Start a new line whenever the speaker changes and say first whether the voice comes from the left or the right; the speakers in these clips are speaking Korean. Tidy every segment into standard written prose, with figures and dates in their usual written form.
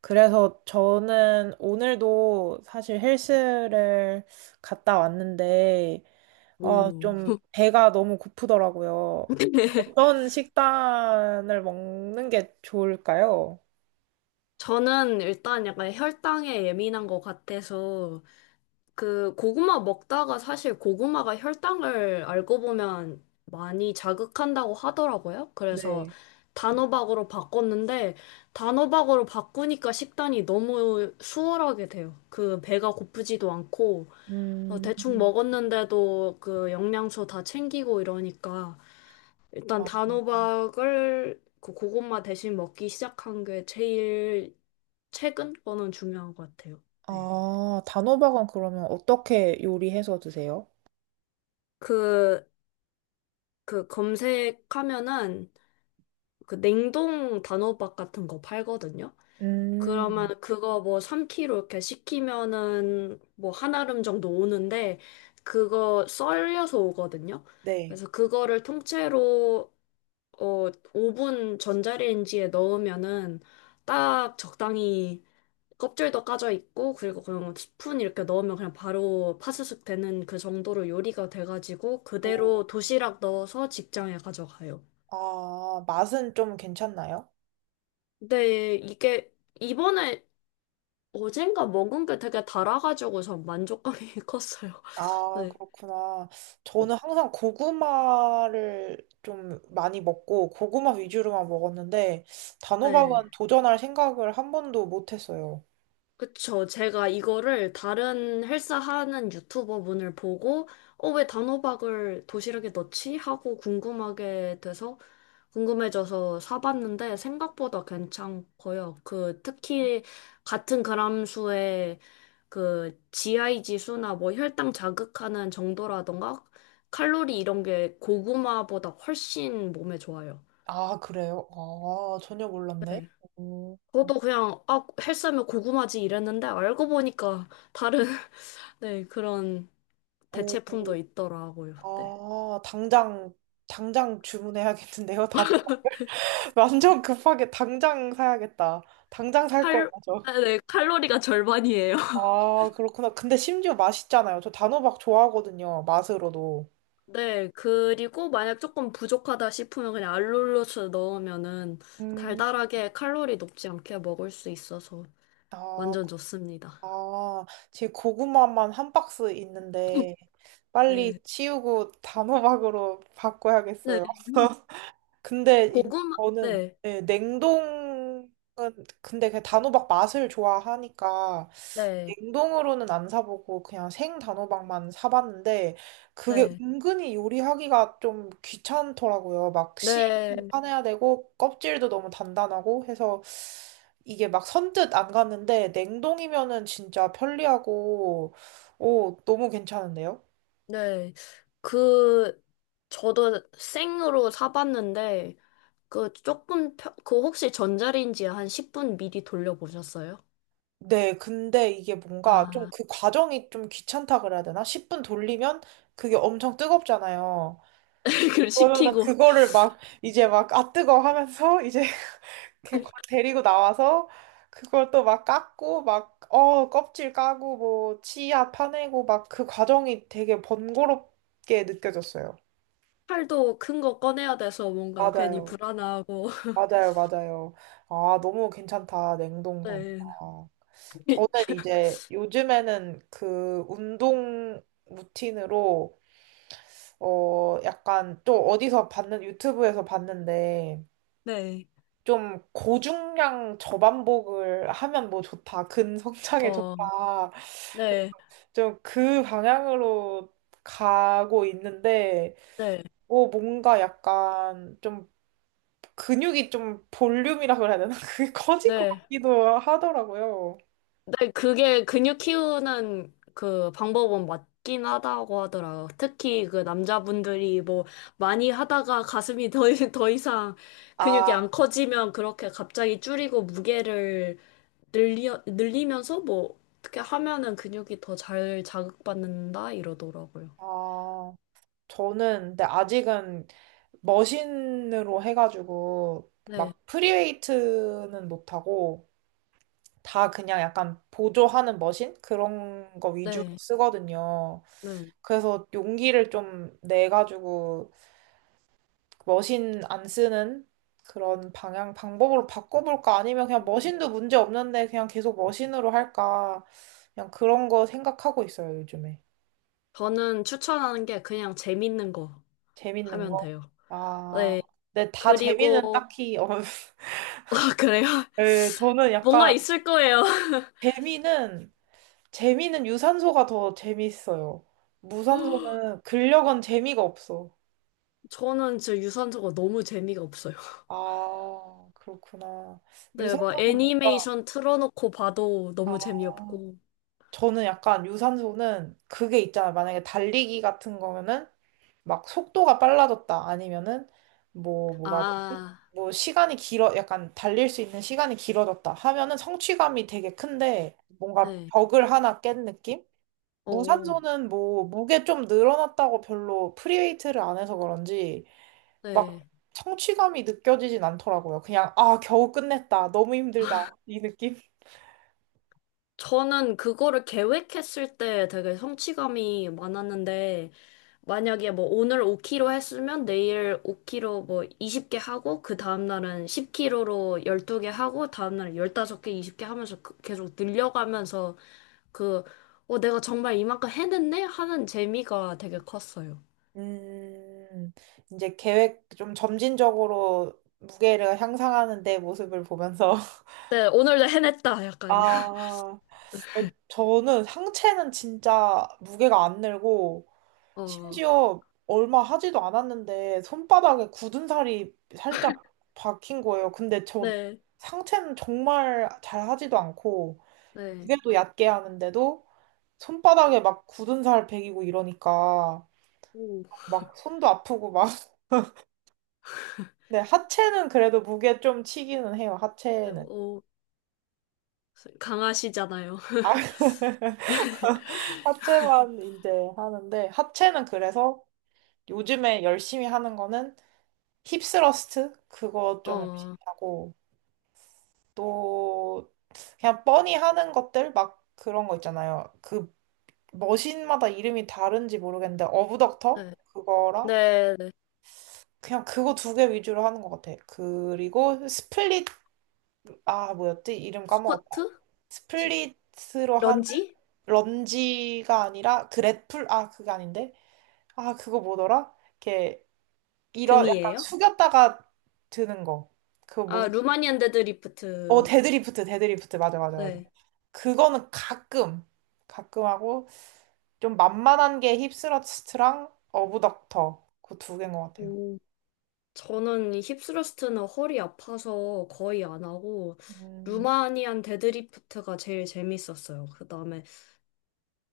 right: 그래서 저는 오늘도 사실 헬스를 갔다 왔는데, 아,
left: 음.
right: 좀 배가 너무 고프더라고요. 어떤 식단을 먹는 게 좋을까요?
left: 저는 일단 약간 혈당에 예민한 것 같아서 그 고구마 먹다가 사실 고구마가 혈당을 알고 보면 많이 자극한다고 하더라고요. 그래서
right: 네.
left: 단호박으로 바꿨는데 단호박으로 바꾸니까 식단이 너무 수월하게 돼요. 그 배가 고프지도 않고 어,
right: 음,
left: 대충
right: 음.
left: 먹었는데도 그 영양소 다 챙기고 이러니까 일단
right: 아,
left: 단호박을 그 고구마 대신 먹기 시작한 게 제일 최근 거는 중요한 것 같아요. 네.
right: 아, 단호박은 그러면 어떻게 요리해서 드세요?
left: 그, 그 검색하면은 그 냉동 단호박 같은 거 팔거든요.
right: 음,
left: 그러면 그거 뭐 3kg 이렇게 시키면은 뭐 한 알음 정도 오는데 그거 썰려서 오거든요.
right: 네.
left: 그래서 그거를 통째로 어, 오븐 전자레인지에 넣으면은 딱 적당히 껍질도 까져 있고 그리고 그냥 뭐 스푼 이렇게 넣으면 그냥 바로 파스스 되는 그 정도로 요리가 돼가지고
right: 뭐,
left: 그대로 도시락 넣어서 직장에 가져가요.
right: 아, 맛은 좀 괜찮나요?
left: 근데 이게 이번에 어젠가 먹은 게 되게 달아가지고 전 만족감이 컸어요.
right: 아,
left: 네.
right: 그렇구나. 저는 항상 고구마를 좀 많이 먹고 고구마 위주로만 먹었는데
left: 네.
right: 단호박은 도전할 생각을 한 번도 못 했어요.
left: 그쵸. 제가 이거를 다른 헬스하는 유튜버분을 보고, 어, 왜 단호박을 도시락에 넣지? 하고 궁금하게 돼서, 궁금해져서 사봤는데, 생각보다 괜찮고요. 그, 특히, 같은 그람 수의 그, GI 지수나 뭐 혈당 자극하는 정도라던가, 칼로리 이런 게 고구마보다 훨씬 몸에 좋아요.
right: 아, 그래요? 아, 전혀 몰랐네.
left: 네.
right: 오,
left: 저도 그냥, 아, 헬스하면 고구마지 이랬는데, 알고 보니까 다른 네, 그런
right: 오,
left: 대체품도 있더라고요. 네.
right: 아, 당장 주문해야겠는데요. 단호 완전 급하게 당장 사야겠다. 당장 살 거예요,
left: 칼,
right: 저.
left: 아, 네, 칼로리가 절반이에요.
right: 아, 그렇구나. 근데 심지어 맛있잖아요. 저 단호박 좋아하거든요. 맛으로도.
left: 네, 그리고 만약 조금 부족하다 싶으면 그냥 알룰로스 넣으면은
right: 음,
left: 달달하게 칼로리 높지 않게 먹을 수 있어서
right: 아,
left: 완전 좋습니다.
right: 아, 제 고구마만 한 박스 있는데 빨리
left: 네.
right: 치우고 단호박으로
left: 네.
right: 바꿔야겠어요. 근데
left: 고구마,
right: 저는
left: 네.
right: 네, 냉동은 근데 그 단호박 맛을 좋아하니까
left: 네.
right: 냉동으로는 안 사보고 그냥 생 단호박만 사봤는데 그게
left: 네.
right: 은근히 요리하기가 좀 귀찮더라고요. 막 씨도
left: 네.
right: 파내야 되고 껍질도 너무 단단하고 해서 이게 막 선뜻 안 갔는데 냉동이면은 진짜 편리하고 오 너무 괜찮은데요?
left: 네. 그, 저도 생으로 사봤는데, 그 조금, 그 혹시 전자레인지에 한 10분 미리 돌려보셨어요?
right: 네, 근데 이게 뭔가 좀
left: 아,
right: 그 과정이 좀 귀찮다 그래야 되나? 10분 돌리면 그게 엄청 뜨겁잖아요.
left: 그
right: 그러면은
left: 시키고
right: 그거를 막 이제 막 아 뜨거 하면서 이제 이렇게 데리고 나와서 그걸 또 막 깎고 막 어 껍질 까고 뭐 치아 파내고 막 그 과정이 되게 번거롭게 느껴졌어요.
left: 팔도 큰 거 꺼내야 돼서 뭔가 괜히
right: 맞아요.
left: 불안하고
right: 맞아요, 맞아요. 아, 너무 괜찮다, 냉동 단
left: 네.
right: 파 저는 이제 요즘에는 그 운동 루틴으로, 어, 약간 또 어디서 봤는, 유튜브에서 봤는데,
left: 네.
right: 좀 고중량 저반복을 하면 뭐 좋다, 근성장에
left: 어,
right: 좋다,
left: 네.
right: 좀 그 방향으로 가고 있는데,
left: 네.
right: 뭔가 약간 좀 근육이 좀 볼륨이라 그래야 되나? 그게 커질 것
left: 네.
right: 같기도 하더라고요.
left: 네, 그게 근육 키우는 그 방법은 맞긴 하다고 하더라고요. 특히 그 남자분들이 뭐 많이 하다가 가슴이 더, 더 이상 근육이
right: 아,
left: 안 커지면 그렇게 갑자기 줄이고 무게를 늘리면서 뭐 어떻게 하면은 근육이 더 잘 자극받는다 이러더라고요.
right: 아, 저는 근데 아직은 머신으로 해가지고
left: 네.
right: 막 프리웨이트는 못하고 다 그냥 약간 보조하는 머신? 그런 거 위주로
left: 네,
right: 쓰거든요.
left: 네.
right: 그래서 용기를 좀 내가지고 머신 안 쓰는 그런 방향, 방법으로 바꿔볼까? 아니면 그냥
left: 음.
right: 머신도 문제 없는데 그냥 계속 머신으로 할까? 그냥 그런 거 생각하고 있어요, 요즘에.
left: 저는 추천하는 게 그냥 재밌는 거
right: 재밌는
left: 하면
right: 거?
left: 돼요.
right: 아,
left: 네.
right: 근데 다 재미는
left: 그리고,
right: 딱히, 어,
left: 아, 그래요?
right: 예, 저는
left: 뭔가
right: 약간
left: 있을 거예요.
right: 재미는, 재미는 유산소가 더 재밌어요. 무산소는 근력은 재미가 없어.
left: 저는 진 유산소가 너무 재미가 없어요.
right: 아, 그렇구나.
left: 네, 막
right: 유산소는 뭔가,
left: 애니메이션 틀어놓고 봐도
right: 아,
left: 너무 재미없고.
right: 저는 약간 유산소는 그게 있잖아요. 만약에 달리기 같은 거면은 막 속도가 빨라졌다. 아니면은 뭐 뭐라 해야 되지?
left: 아,
right: 뭐 시간이 길어 약간 달릴 수 있는 시간이 길어졌다 하면은 성취감이 되게 큰데 뭔가
left: 네.
right: 벽을 하나 깬 느낌?
left: 어,
right: 무산소는 뭐 무게 좀 늘어났다고 별로 프리웨이트를 안 해서 그런지 막
left: 네.
right: 성취감이 느껴지진 않더라고요. 그냥 아 겨우 끝냈다. 너무 힘들다. 이 느낌.
left: 저는 그거를 계획했을 때 되게 성취감이 많았는데, 만약에 뭐 오늘 5kg 했으면 내일 5kg 뭐 20개 하고, 그 다음날은 10kg로 12개 하고, 다음날은 15개, 20개 하면서 계속 늘려가면서 그, 어, 내가 정말 이만큼 해냈네? 하는 재미가 되게 컸어요.
right: 음, 이제 계획 좀 점진적으로 무게를 향상하는 내 모습을 보면서.
left: 네, 오늘도 해냈다. 약간.
right: 아, 근데 저는 상체는 진짜 무게가 안 늘고,
left: 어,
right: 심지어 얼마 하지도 않았는데, 손바닥에 굳은 살이 살짝 박힌 거예요. 근데 저
left: 네,
right: 상체는 정말 잘 하지도 않고,
left: 네.
right: 무게도 얕게 하는데도, 손바닥에 막 굳은 살 베기고 이러니까,
left: 오,
right: 막 손도 아프고 막, 네, 하체는 그래도 무게 좀 치기는 해요,
left: 네,
right: 하체는.
left: 오, 강하시잖아요.
right: 아, 하체만 이제 하는데, 하체는 그래서 요즘에 열심히 하는 거는 힙스러스트? 그거 좀 열심히
left: 어,
right: 하고, 또, 그냥 뻔히 하는 것들? 막 그런 거 있잖아요. 그 머신마다 이름이 다른지 모르겠는데, 어부덕터?
left: 네.
right: 그거랑,
left: 네, 네.
right: 그냥 그거 두 개 위주로 하는 것 같아. 그리고 스플릿, 아, 뭐였지? 이름 까먹었다.
left: 스쿼트? 지-
right: 스플릿으로 하는
left: 런지?
right: 런지가 아니라 그래플 아 그게 아닌데 아 그거 뭐더라? 이렇게 이런 약간
left: 등이에요?
right: 숙였다가 드는 거 그거
left: 아,
right: 뭔지
left: 루마니안
right: 어
left: 데드리프트.
right: 데드리프트 데드리프트 맞아 맞아 맞아
left: 네.
right: 그거는 가끔 하고 좀 만만한 게 힙스러스트랑 어부닥터 그 두 개인 것 같아요.
left: 음, 저는 힙스러스트는 허리 아파서 거의 안 하고,
right: 음,
left: 루마니안 데드리프트가 제일 재밌었어요. 그 다음에,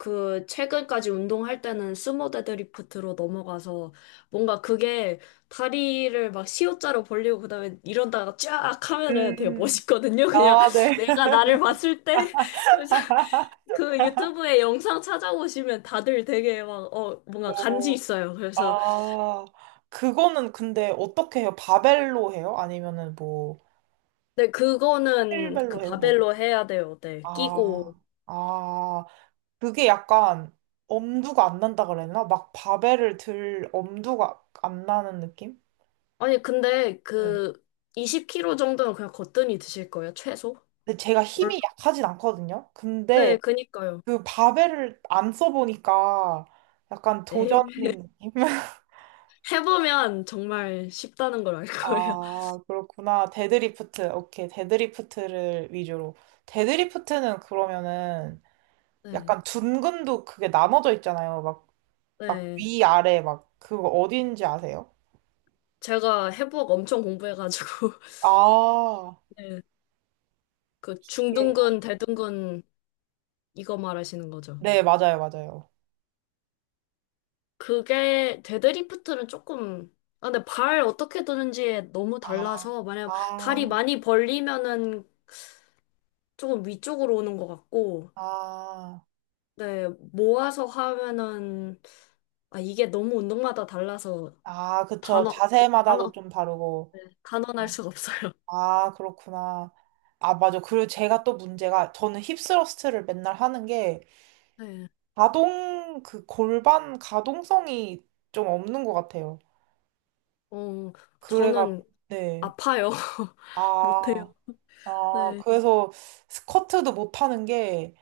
left: 그, 최근까지 운동할 때는 스모 데드리프트로 넘어가서, 뭔가 그게 다리를 막 C자로 벌리고, 그 다음에 이런다가 쫙 하면은 되게
right: 음,
left: 멋있거든요. 그냥
right: 아, 네.
left: 내가 나를 봤을 때. 그 유튜브에 영상 찾아보시면 다들 되게 막, 어, 뭔가 간지
right: 오,
left: 있어요. 그래서,
right: 아, 그거는 근데 어떻게 해요? 바벨로 해요? 아니면은 뭐,
left: 근데 그거는
right: 힐벨로
left: 그
right: 해요? 뭐
left: 바벨로 해야 돼요. 네, 끼고.
right: 아, 아, 그게 약간 엄두가 안 난다 그랬나? 막 바벨을 들 엄두가 안 나는 느낌?
left: 아니, 근데
right: 네.
left: 그 20kg 정도는 그냥 거뜬히 드실 거예요, 최소?
right: 근데 제가 힘이 약하진 않거든요. 근데
left: 네, 그니까요.
right: 그 바벨을 안 써보니까 약간
left: 에이,
right: 도전인 느낌?
left: 해보면 정말 쉽다는 걸 알 거예요.
right: 아, 그렇구나. 데드리프트. 오케이. 데드리프트를 위주로. 데드리프트는 그러면은
left: 네,
right: 약간 둔근도 그게 나눠져 있잖아요. 막, 막
left: 네.
right: 위, 아래, 막 그거 어딘지 아세요?
left: 제가 해부학 엄청 공부해가지고,
right: 아,
left: 네, 그
right: 예.
left: 중둔근, 대둔근, 이거 말하시는 거죠.
right: 네, 맞아요, 맞아요.
left: 그게 데드리프트는 조금 아, 근데 발 어떻게 드는지에 너무
right: 아,
left: 달라서 만약 다리
right: 아,
left: 많이 벌리면은 조금 위쪽으로 오는 것 같고
right: 아,
left: 네 모아서 하면은 아 이게 너무 운동마다 달라서
right: 아, 그쵸.
left: 단어
right: 자세마다도
left: 단어
right: 좀 다르고.
left: 네, 단언할
right: 어,
left: 수가 없어요.
right: 아, 그렇구나. 아, 맞아. 그리고 제가 또 문제가, 저는 힙 스러스트를 맨날 하는 게,
left: 네.
right: 가동, 그 골반 가동성이 좀 없는 것 같아요.
left: 어
right: 그래가,
left: 저는
right: 네.
left: 아파요. 못해요.
right: 아, 아,
left: 네.
right: 그래서 스쿼트도 못 하는 게,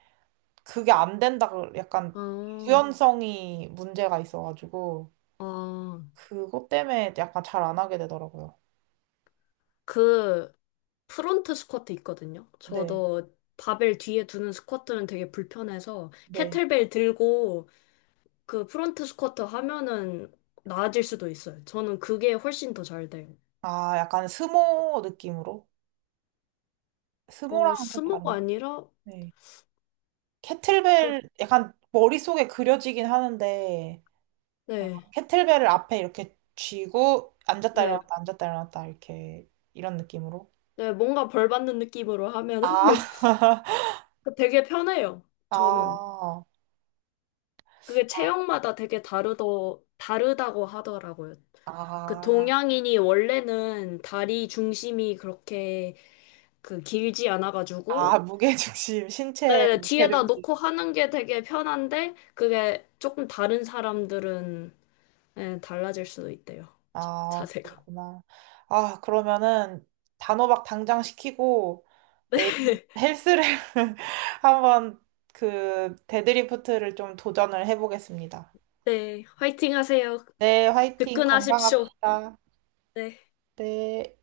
right: 그게 안 된다. 약간,
left: 아,
right: 유연성이 문제가 있어가지고.
left: 아,
right: 그것 때문에 약간 잘 안 하게 되더라고요.
left: 그 프론트 스쿼트 있거든요.
right: 네,
left: 저도 바벨 뒤에 두는 스쿼트는 되게 불편해서
right: 네.
left: 캐틀벨 들고 그 프론트 스쿼트 하면은 나아질 수도 있어요. 저는 그게 훨씬 더 잘 돼요.
right: 아, 약간 스모 느낌으로?
left: 어,
right: 스모랑은 좀
left: 스모가
right: 다른.
left: 아니라
right: 네.
left: 그
right: 캐틀벨, 약간 머릿속에 그려지긴 하는데, 아,
left: 네.
right: 캐틀벨을 앞에 이렇게 쥐고, 앉았다
left: 네.
right: 일어났다, 앉았다 일어났다, 이렇게, 이런 느낌으로.
left: 네, 뭔가 벌 받는 느낌으로 하면은
right: 아,
left: 되게 편해요. 저는.
right: 아,
left: 그게 체형마다 되게 다르다고 하더라고요. 그
right: 아,
left: 동양인이 원래는 다리 중심이 그렇게 그 길지
right: 아,
left: 않아가지고,
right: 무게중심, 신체
left: 네네, 뒤에다
right: 무게중심.
left: 놓고 하는 게 되게 편한데, 그게 조금 다른 사람들은 예, 달라질 수도 있대요. 자,
right: 아,
left: 자세가.
right: 그렇구나. 아, 그러면은 단호박 당장 시키고 내일 헬스를 한번 그 데드리프트를 좀 도전을 해보겠습니다.
left: 네, 화이팅 하세요.
right: 네, 화이팅
left: 뜨끈하십시오.
right: 건강합시다.
left: 네.
right: 네.